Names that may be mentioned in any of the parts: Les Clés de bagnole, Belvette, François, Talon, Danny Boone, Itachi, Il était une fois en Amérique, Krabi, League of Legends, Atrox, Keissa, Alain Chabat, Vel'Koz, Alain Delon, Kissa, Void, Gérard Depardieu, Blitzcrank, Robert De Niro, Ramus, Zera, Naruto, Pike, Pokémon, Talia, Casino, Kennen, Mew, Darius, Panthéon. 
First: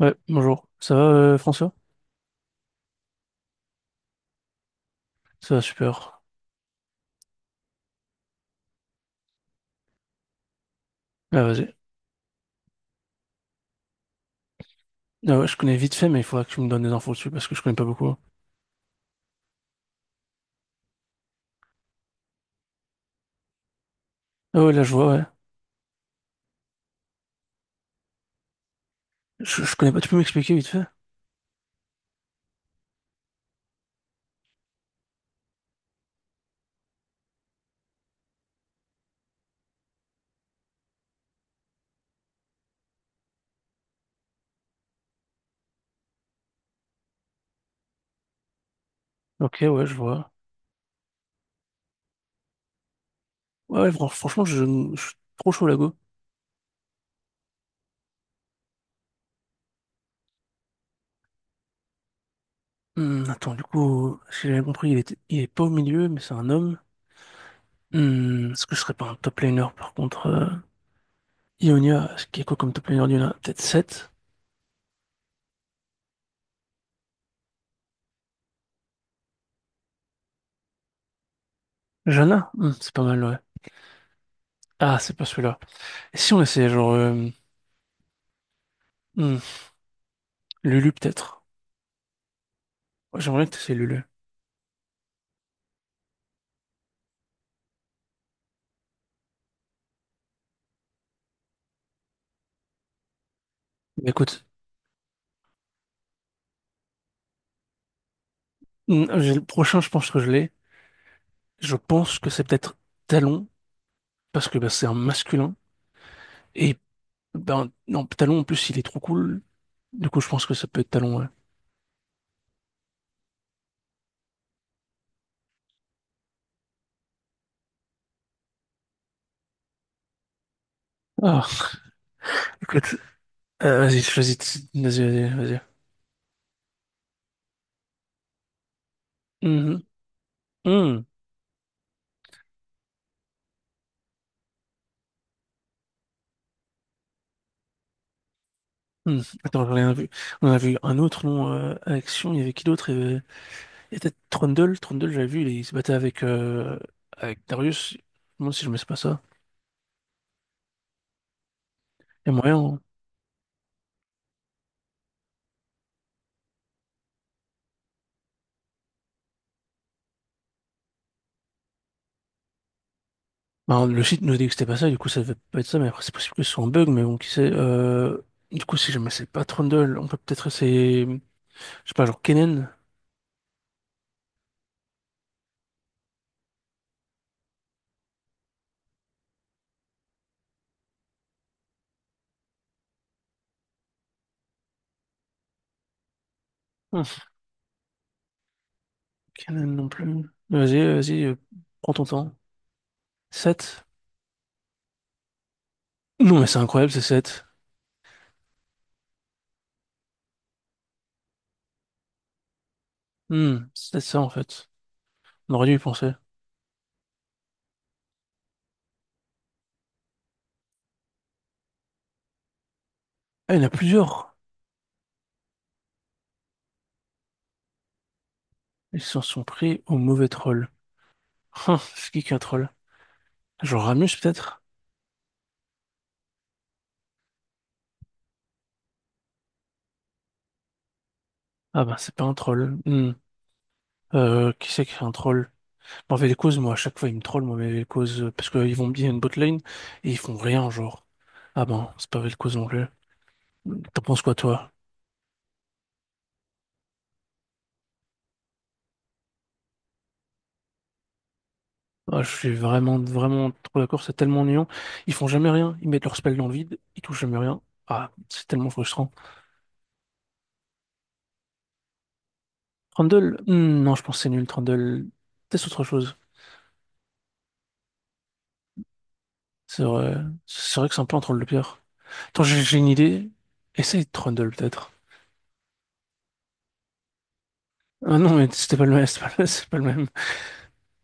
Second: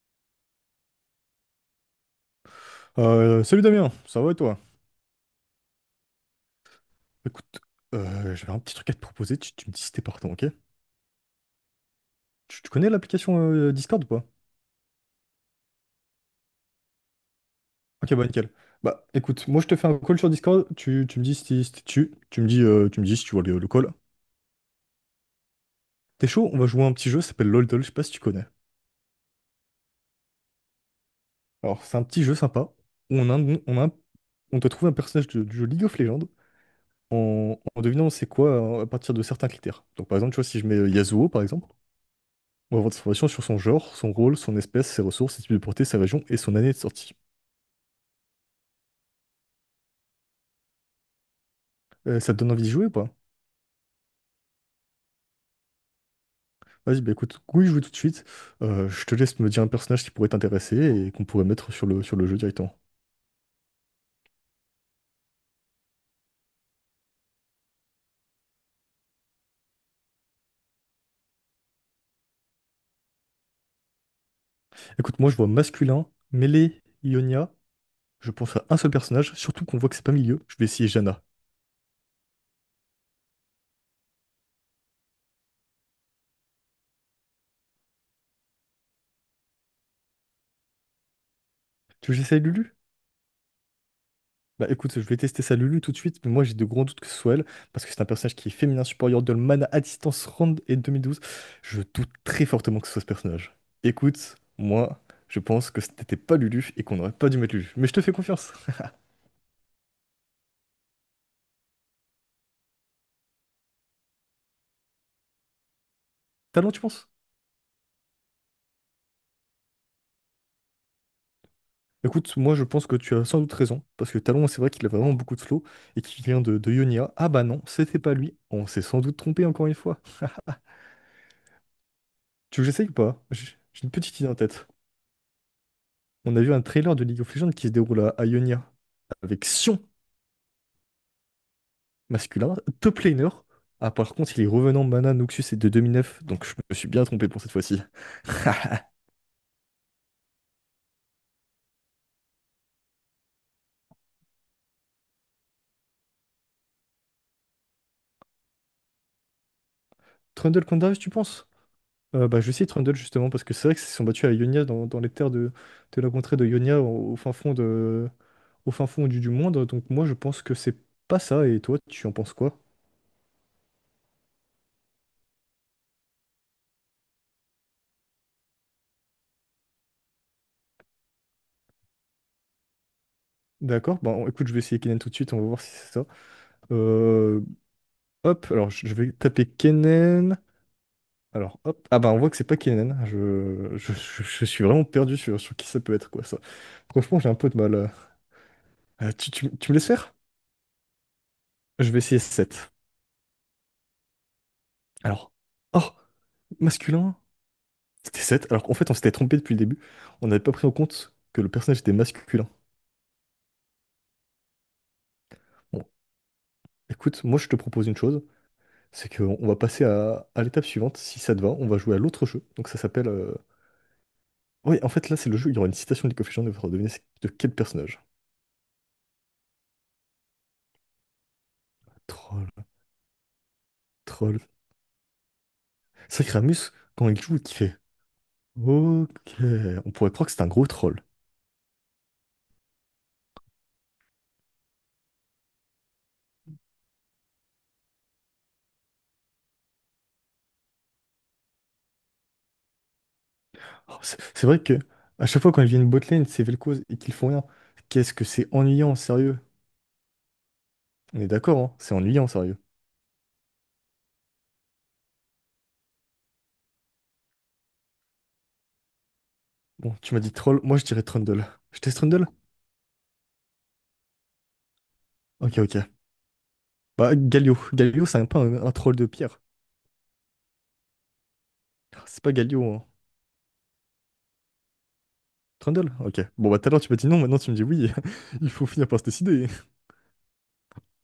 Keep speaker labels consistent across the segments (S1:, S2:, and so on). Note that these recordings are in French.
S1: Ouais, bonjour. Ça va, François?
S2: Salut Damien, ça va et toi?
S1: Ça va super.
S2: Écoute, j'avais un petit truc à te proposer, tu me dis si t'es partant, ok?
S1: Ah, vas-y.
S2: Tu connais l'application Discord ou pas?
S1: Ah ouais, je connais vite fait, mais il faudra que tu me donnes des infos dessus parce que je connais pas
S2: Ok,
S1: beaucoup.
S2: bah nickel. Bah écoute, moi je te fais un call sur Discord, tu me dis si si t'es tu, tu me dis si tu vois le call.
S1: Ah ouais, là, je vois, ouais.
S2: T'es chaud? On va jouer à un petit jeu, ça s'appelle LOLDOL, je sais pas si tu connais.
S1: Je connais pas, tu peux m'expliquer vite fait?
S2: Alors c'est un petit jeu sympa, où on a, un- on a un- on doit trouver un personnage du jeu League of Legends en devinant c'est quoi à partir de certains critères. Donc par exemple, tu vois, si je mets Yasuo par exemple, on va avoir des informations sur son genre, son rôle, son espèce, ses ressources, ses types de portée, sa région et son année de sortie.
S1: Ok, ouais, je vois.
S2: Ça te donne envie de jouer ou pas?
S1: Ouais, ouais, franchement, je suis trop chaud, là, go.
S2: Vas-y, bah écoute, oui, joue tout de suite. Je te laisse me dire un personnage qui pourrait t'intéresser et qu'on pourrait mettre sur le jeu directement.
S1: Hmm, attends, du coup, si j'ai bien compris, il est pas au milieu, mais c'est un homme. Hmm, est-ce que je serais pas un top laner, par contre? Ionia, est-ce qu'il y a quoi comme top laner d'Ionia? Peut-être 7?
S2: Écoute, moi je vois masculin, mêlé, Ionia. Je pense à un seul personnage, surtout qu'on voit que c'est pas milieu. Je vais essayer Jana.
S1: Jana? Hmm, c'est pas mal, ouais. Ah, c'est pas celui-là. Et si on essayait, genre, hmm, Lulu, peut-être?
S2: Tu veux que j'essaye Lulu?
S1: Ouais, j'aimerais bien tes Lulu.
S2: Bah écoute, je vais tester ça Lulu tout de suite, mais moi j'ai de grands doutes que ce soit elle, parce que c'est un personnage qui est féminin supérieur de Man à distance Rand et 2012. Je doute très fortement que ce soit ce personnage.
S1: Mais
S2: Écoute,
S1: écoute,
S2: moi, je pense que c'était pas Lulu et qu'on n'aurait pas dû mettre Lulu. Mais je te fais confiance.
S1: j'ai le prochain, je pense que je l'ai. Je pense que c'est peut-être Talon, parce que bah, c'est un masculin.
S2: Talon,
S1: Et
S2: tu penses?
S1: ben non, Talon en plus, il est trop cool. Du coup, je pense que ça peut être Talon, ouais.
S2: Écoute, moi je pense que tu as sans doute raison, parce que Talon, c'est vrai qu'il a vraiment beaucoup de flow et qu'il vient de Ionia. Ah bah non, c'était pas lui. On s'est sans doute trompé encore une fois.
S1: Ah,
S2: Tu veux que j'essaye ou
S1: écoute,
S2: pas? J'ai une
S1: vas-y,
S2: petite idée en
S1: choisis,
S2: tête.
S1: vas-y, vas-y, vas-y.
S2: On a vu un trailer de League of Legends qui se déroule à Ionia avec Sion.
S1: Mhm. Mhm.
S2: Masculin. Top laner. Ah, par contre, il est revenant mana, Noxus et de 2009, donc je me suis bien trompé pour cette fois-ci.
S1: Mhm. Attends, j'en ai un vu. On en a vu un autre nom action, il y avait qui d'autre? Il y a peut-être Trundle, j'avais vu, il se battait avec Darius. Je me demande si je mets pas ça.
S2: Trundle Candaris, tu penses?
S1: Il y a
S2: Bah, je
S1: moyen,
S2: sais
S1: hein.
S2: Trundle justement, parce que c'est vrai qu'ils se sont battus à Ionia dans les terres de la contrée de Ionia au fin fond au fin fond du monde. Donc, moi, je pense que c'est pas ça. Et toi, tu en penses quoi?
S1: Ben, le site nous dit que c'était pas ça, du coup ça devait pas être ça, mais après c'est possible que ce soit un bug, mais bon, qui sait. Du coup, si jamais c'est pas Trundle, on peut peut-être essayer, je sais pas, genre Kennen.
S2: D'accord, écoute, je vais essayer Kennen tout de suite, on va voir si c'est ça. Euh, Hop, alors je vais taper Kennen. Alors, hop. Ah bah on voit que c'est pas Kenan. Je suis vraiment perdu sur qui ça peut être, quoi, ça.
S1: Hum,
S2: Franchement, j'ai un peu de mal. Tu me
S1: Kennen
S2: laisses
S1: non plus.
S2: faire?
S1: Mais vas-y, vas-y,
S2: Je
S1: prends
S2: vais
S1: ton
S2: essayer
S1: temps.
S2: 7.
S1: Sept.
S2: Alors. Oh!
S1: Non, mais c'est incroyable, c'est
S2: Masculin?
S1: 7.
S2: C'était 7. Alors qu'en fait, on s'était trompé depuis le début. On n'avait pas pris en compte que le personnage était masculin.
S1: C'est peut-être ça en fait. On aurait dû y
S2: Bon,
S1: penser.
S2: écoute, moi je te propose une chose, c'est qu'on on va passer à l'étape suivante. Si ça te va, on va jouer à l'autre jeu. Donc ça s'appelle.
S1: Ah, il y en a plusieurs.
S2: Oui, en fait, là, c'est le jeu, où il y aura une citation de League of Legends, et il faudra deviner c'est de quel personnage.
S1: Ils s'en sont pris au mauvais troll. C'est qui est un
S2: Troll,
S1: troll? Genre Ramus
S2: troll.
S1: peut-être?
S2: C'est vrai que Ramus, quand il joue, il fait ok. On pourrait croire que c'est un gros troll.
S1: Ah ben, c'est pas un troll. Hum. Qui c'est qui est un troll? Mauvais causes, moi, à chaque fois, ils me trollent, moi mauvais causes, parce qu'ils vont me dire une botlane et ils font rien, genre. Ah ben, c'est pas mauvais cause non plus.
S2: Oh,
S1: T'en
S2: C'est
S1: penses quoi,
S2: c'est vrai
S1: toi?
S2: que à chaque fois quand il vient une botlane, c'est Vel'Koz et qu'ils font rien. Qu'est-ce que c'est ennuyant, sérieux. On est d'accord, hein, c'est
S1: Ah,
S2: ennuyant,
S1: je suis
S2: sérieux.
S1: vraiment, vraiment trop d'accord, c'est tellement ennuyant. Ils font jamais rien, ils mettent leur spell dans le vide, ils touchent jamais rien. Ah, c'est tellement frustrant.
S2: Bon, tu m'as dit troll, moi je dirais Trundle. Je teste Trundle?
S1: Trundle, non, je pense que c'est nul, Trundle.
S2: Ok,
S1: Teste autre
S2: ok.
S1: chose.
S2: Bah, Galio. Galio, c'est un peu un troll de pierre.
S1: C'est vrai, c'est vrai que c'est un peu un troll de pierre.
S2: Ah, c'est pas
S1: Attends, j'ai
S2: Galio,
S1: j'ai
S2: hein.
S1: une idée. Essaye Trundle, peut-être.
S2: Trundle? Ok. Bon, bah tout à l'heure tu m'as dit non, maintenant tu me dis oui.
S1: Ah non, mais
S2: Il faut
S1: c'était pas
S2: finir
S1: le
S2: par se
S1: même,
S2: décider.
S1: c'est pas le même.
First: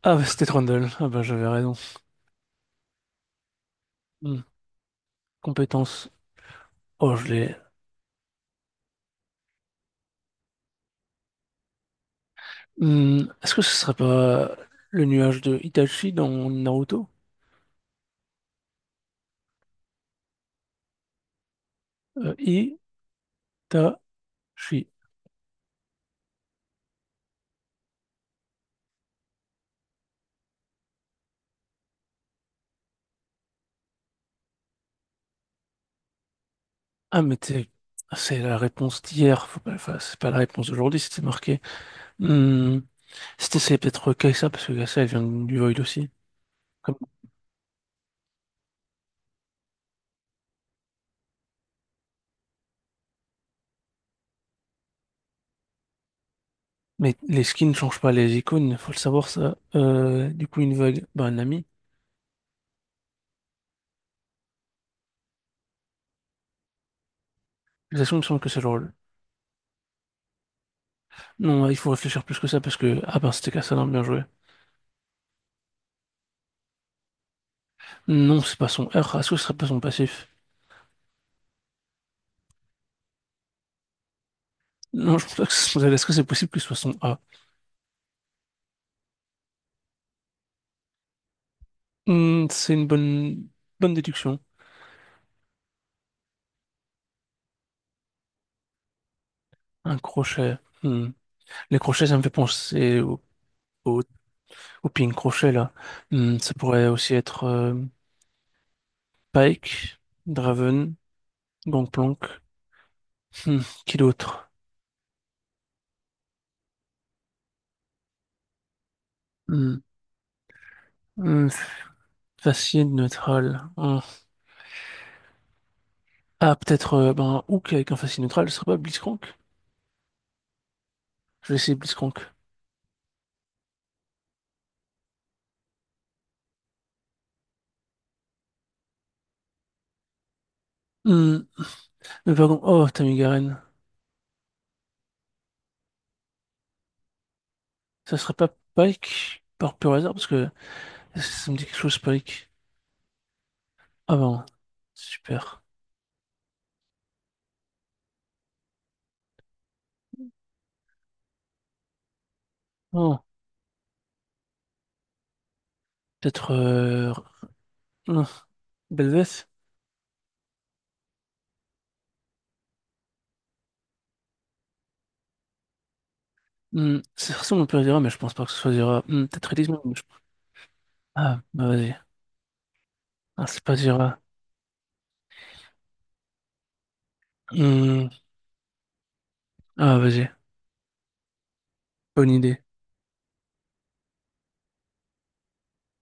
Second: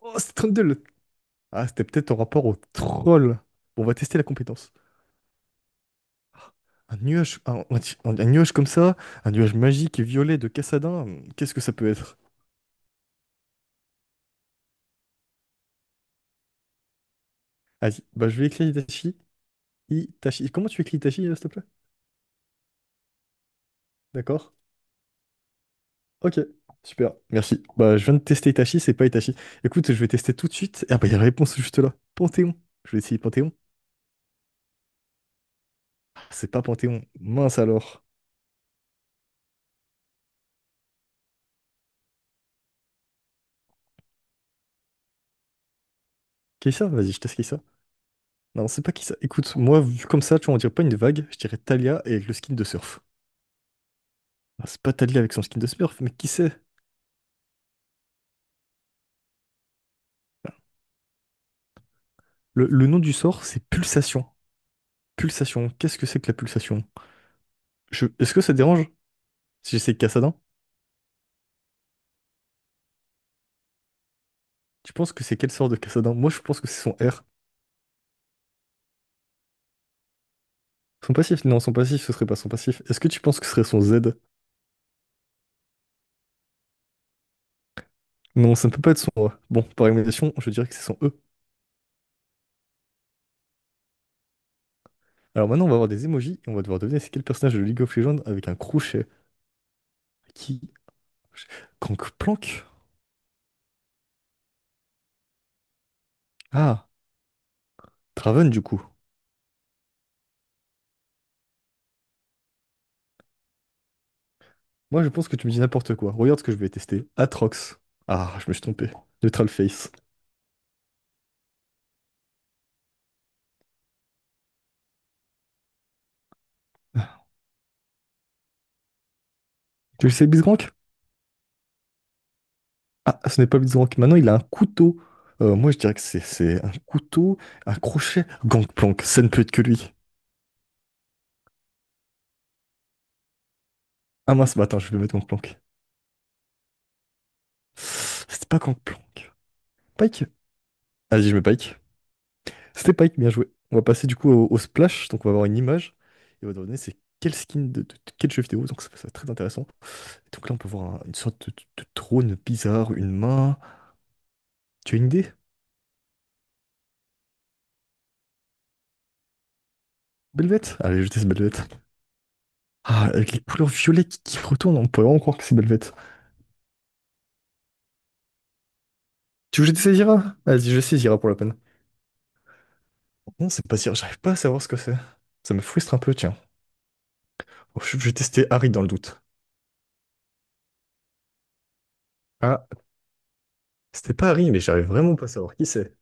S2: Oh,
S1: Ah bah
S2: c'est
S1: c'était
S2: Trundle!
S1: Trundle. Ah bah j'avais
S2: Ah,
S1: raison.
S2: c'était peut-être en rapport au troll. Bon, on va tester la
S1: Hmm.
S2: compétence.
S1: Compétence.
S2: Un
S1: Oh, je
S2: nuage,
S1: l'ai.
S2: un, un- un nuage comme ça, un nuage magique et violet de Cassadin, qu'est-ce que ça peut être?
S1: Hmm, est-ce que ce serait pas le nuage de Itachi dans Naruto?
S2: Vas-y, bah je vais écrire Itachi. Itachi. Comment tu écris Itachi, s'il te plaît?
S1: Itachi.
S2: D'accord. Ok, super, merci. Bah je viens de tester Itachi, c'est pas Itachi. Écoute, je vais tester tout de suite. Ah bah il y a la réponse juste là. Panthéon. Je vais essayer Panthéon. Ah, c'est pas Panthéon.
S1: Ah, mais
S2: Mince alors.
S1: c'est la réponse d'hier. Faut pas, enfin, c'est pas la réponse d'aujourd'hui, c'était marqué. Hmm, c'est peut-être Kai'Sa, parce que Kai'Sa, elle vient du Void aussi.
S2: Kissa?
S1: Comme-
S2: Vas-y, je teste Kissa. Non, c'est pas Kissa. Écoute, moi, vu comme ça, tu vois, on dirait pas une vague, je dirais Talia et le skin de surf. Ah, c'est pas Talia avec son skin de surf, mais qui sait.
S1: Mais les skins ne changent pas les icônes, faut le savoir ça. Du coup, une vague, bah, un ami.
S2: Le nom du sort, c'est pulsation. Pulsation. Qu'est-ce que c'est que la pulsation?
S1: Les actions il me
S2: Est-ce
S1: semble
S2: que
S1: que
S2: ça te
S1: c'est le
S2: dérange
S1: rôle.
S2: si j'essaie Cassadin?
S1: Non, il faut réfléchir plus que ça, parce que. Ah, ben, c'était Kai'Sa, bien joué.
S2: Tu penses que c'est quel sort de Cassadin? Moi, je pense que c'est son R.
S1: Non, c'est pas son R. Est-ce que ce serait pas son passif?
S2: Son passif? Non, son passif, ce serait pas son passif. Est-ce que tu penses que ce serait son Z?
S1: Non, je pense que ce serait- est-ce que c'est possible que ce soit son A?
S2: Non, ça ne peut pas être son A. Bon, par élimination, je dirais que c'est son E.
S1: Hmm, c'est une bonne, bonne déduction.
S2: Alors maintenant, on va avoir des emojis et on va devoir deviner c'est quel personnage de League of Legends avec un crochet.
S1: Un crochet.
S2: Qui?
S1: Hmm. Les crochets, ça me fait
S2: Gangplank?
S1: penser au, au ping crochet, là. Hmm, ça pourrait
S2: Ah,
S1: aussi être
S2: Draven, du coup.
S1: Pike, Draven, Gangplank. Hmm, qui d'autre?
S2: Moi, je pense que tu me dis n'importe quoi. Regarde ce que je vais tester. Atrox. Ah, je me suis trompé. Neutral
S1: Hmm,
S2: Face.
S1: hmm, Facile, neutral. Hmm. Ah, peut-être ben, Hook avec un facile neutral, ce serait pas Blitzcrank?
S2: Tu le sais, Bisgrank?
S1: Je vais essayer Blitzcrank.
S2: Ah, ce n'est pas Blitzcrank. Maintenant, il a un couteau. Moi, je dirais que c'est un couteau, un crochet. Gangplank, ça ne peut être que lui.
S1: Hmm, Mais par contre, oh, Tamigaren.
S2: Ah mince, bah attends, je vais mettre Gangplank.
S1: Ça serait
S2: C'était
S1: pas
S2: pas Gangplank.
S1: Pike par pur hasard,
S2: Pike.
S1: parce que. Est-ce
S2: Allez,
S1: que
S2: je mets
S1: ça me dit quelque
S2: Pike.
S1: chose, Spike.
S2: C'était Pike, bien joué. On va passer du
S1: Ah
S2: coup
S1: ben,
S2: au splash. Donc, on va avoir une
S1: super.
S2: image. Et on va donner c'est quel skin de quel jeu vidéo. Donc, ça va être très intéressant. Donc là, on peut voir une sorte de trône bizarre, une
S1: Oh,
S2: main. Tu as une idée?
S1: peut-être, hmm, Belveth?
S2: Belvette? Allez, je teste Belvette. Ah, avec les couleurs violettes qui retournent, on peut vraiment croire que c'est Belvette.
S1: Hmm, c'est ressemble un peu à Zera, mais je pense pas que ce soit Zera. Hmm, peut-être
S2: Tu veux que je
S1: Elysium.
S2: te saisira? Vas-y, je saisira pour
S1: Ah,
S2: l'open.
S1: bah vas-y. Ah,
S2: Non,
S1: c'est
S2: c'est
S1: pas
S2: pas dire, j'arrive
S1: Zera.
S2: pas à savoir ce que c'est. Ça me frustre un peu, tiens. Oh, je
S1: Hmm,
S2: vais tester Harry dans le doute.
S1: Ah, vas-y. Bonne
S2: Ah,
S1: idée.
S2: c'était pas Harry, mais j'arrive vraiment pas à savoir qui c'est.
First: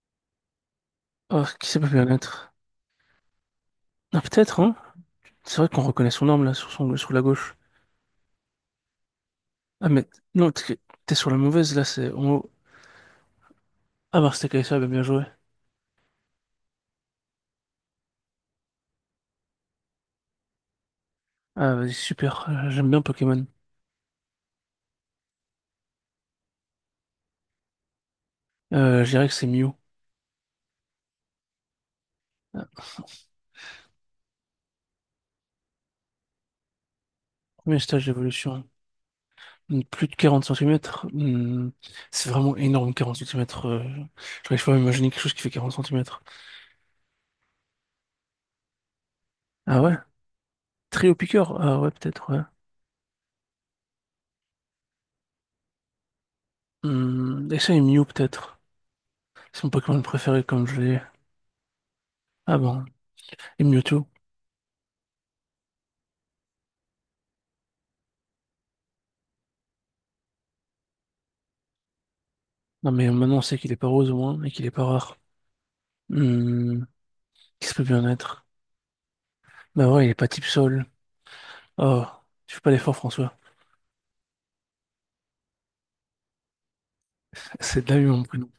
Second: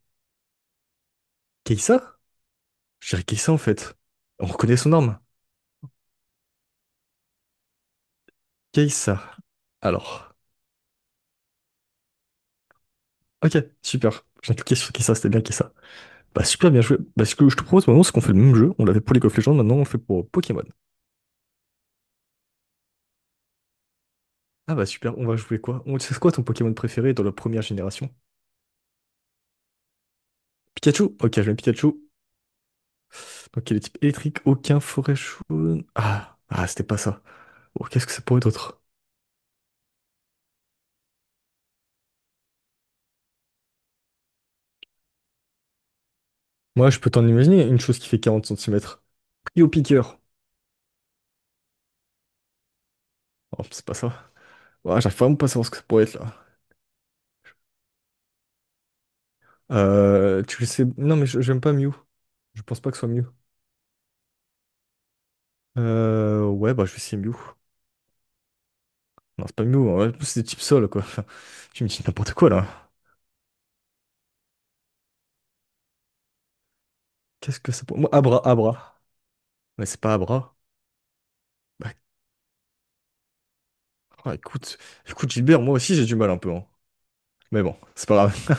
S1: Oh, qui ça peut bien
S2: Keissa?
S1: être?
S2: Je dirais Keissa en fait.
S1: Ah,
S2: On
S1: peut-être, hein?
S2: reconnaît son arme.
S1: C'est vrai qu'on reconnaît son arme, là, sur la gauche.
S2: Keissa.
S1: Ah, mais.
S2: Alors.
S1: Non, t'es sur la mauvaise, là, c'est en haut.
S2: Ok,
S1: Ah,
S2: super.
S1: bah, c'était
S2: J'ai cliqué
S1: KSA, bah,
S2: sur
S1: bien
S2: Keissa,
S1: joué.
S2: c'était bien Keissa. Bah super, bien joué. Bah ce que je te propose maintenant, c'est qu'on fait le même jeu. On l'avait pour League of Legends, maintenant on le fait pour Pokémon.
S1: Ah, vas-y, super. J'aime bien Pokémon.
S2: Ah bah super, on va jouer quoi? On... C'est quoi ton Pokémon préféré dans la première génération?
S1: Je dirais que c'est Mew.
S2: Pikachu? Ok, je mets Pikachu.
S1: Ah,
S2: Ok, les types électriques, aucun, forêt chaude. Ah, ah, c'était pas ça.
S1: premier
S2: Oh,
S1: stage
S2: qu'est-ce que ça pourrait être
S1: d'évolution.
S2: d'autre?
S1: Plus de 40 centimètres, c'est vraiment énorme. 40 centimètres. J'arrive pas à imaginer quelque chose qui fait 40 centimètres.
S2: Moi, je peux t'en imaginer une chose qui fait 40 centimètres. Pris au
S1: Ah ouais?
S2: piqueur.
S1: Très au piqueur? Ah ouais, peut-être, ouais.
S2: Oh, c'est pas ça. Ouais, j'arrive vraiment pas à savoir ce que ça pourrait être là.
S1: Hmm, et ça, est Mew, peut-être. C'est mon Pokémon préféré,
S2: Tu le
S1: comme je
S2: sais.
S1: l'ai.
S2: Non, mais j'aime pas Mew.
S1: Ah
S2: Je pense
S1: bon,
S2: pas que ce soit Mew.
S1: et Mewtwo.
S2: Ouais, bah, je vais essayer Mew. Non, c'est pas Mew, hein. C'est des types sol, quoi. Enfin, tu me dis n'importe quoi là.
S1: Non, mais maintenant, on sait qu'il est pas rose, au moins, et qu'il est pas rare. Hmm,
S2: Qu'est-ce que
S1: qu'est-ce que peut
S2: ça pourrait.
S1: bien
S2: Moi, Abra,
S1: être?
S2: Abra. Mais
S1: Bah
S2: c'est
S1: ouais, il est
S2: pas
S1: pas type
S2: Abra.
S1: sol.
S2: Bah,
S1: Oh, je fais pas l'effort, François.
S2: ah, écoute, écoute, Gilbert, moi aussi j'ai du mal un peu, hein. Mais bon,
S1: C'est de la vie,
S2: c'est pas
S1: mon prénom.
S2: grave.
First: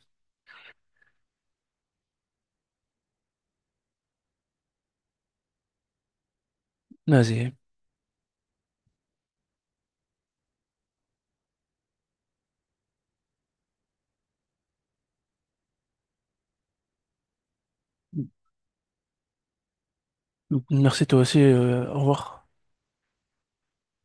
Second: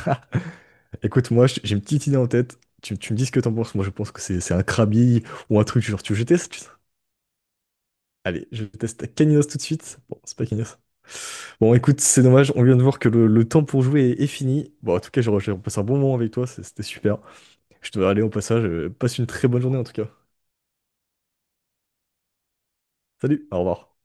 S2: Écoute, moi, j'ai une petite idée en tête. Tu me dis ce que t'en penses. Moi, je pense que c'est un Krabi ou un truc genre. Tu veux que je teste? Tu
S1: Vas-y.
S2: Allez, je teste Caninos tout de suite. Bon, c'est pas Caninos. Bon, écoute, c'est dommage. On vient de voir que le temps pour jouer est fini. Bon, en tout cas, j'ai passé un bon moment avec toi. C'était super. Je dois aller au passage. Passe une très bonne journée, en tout cas.
S1: Merci, toi aussi. Au revoir.
S2: Salut, au revoir.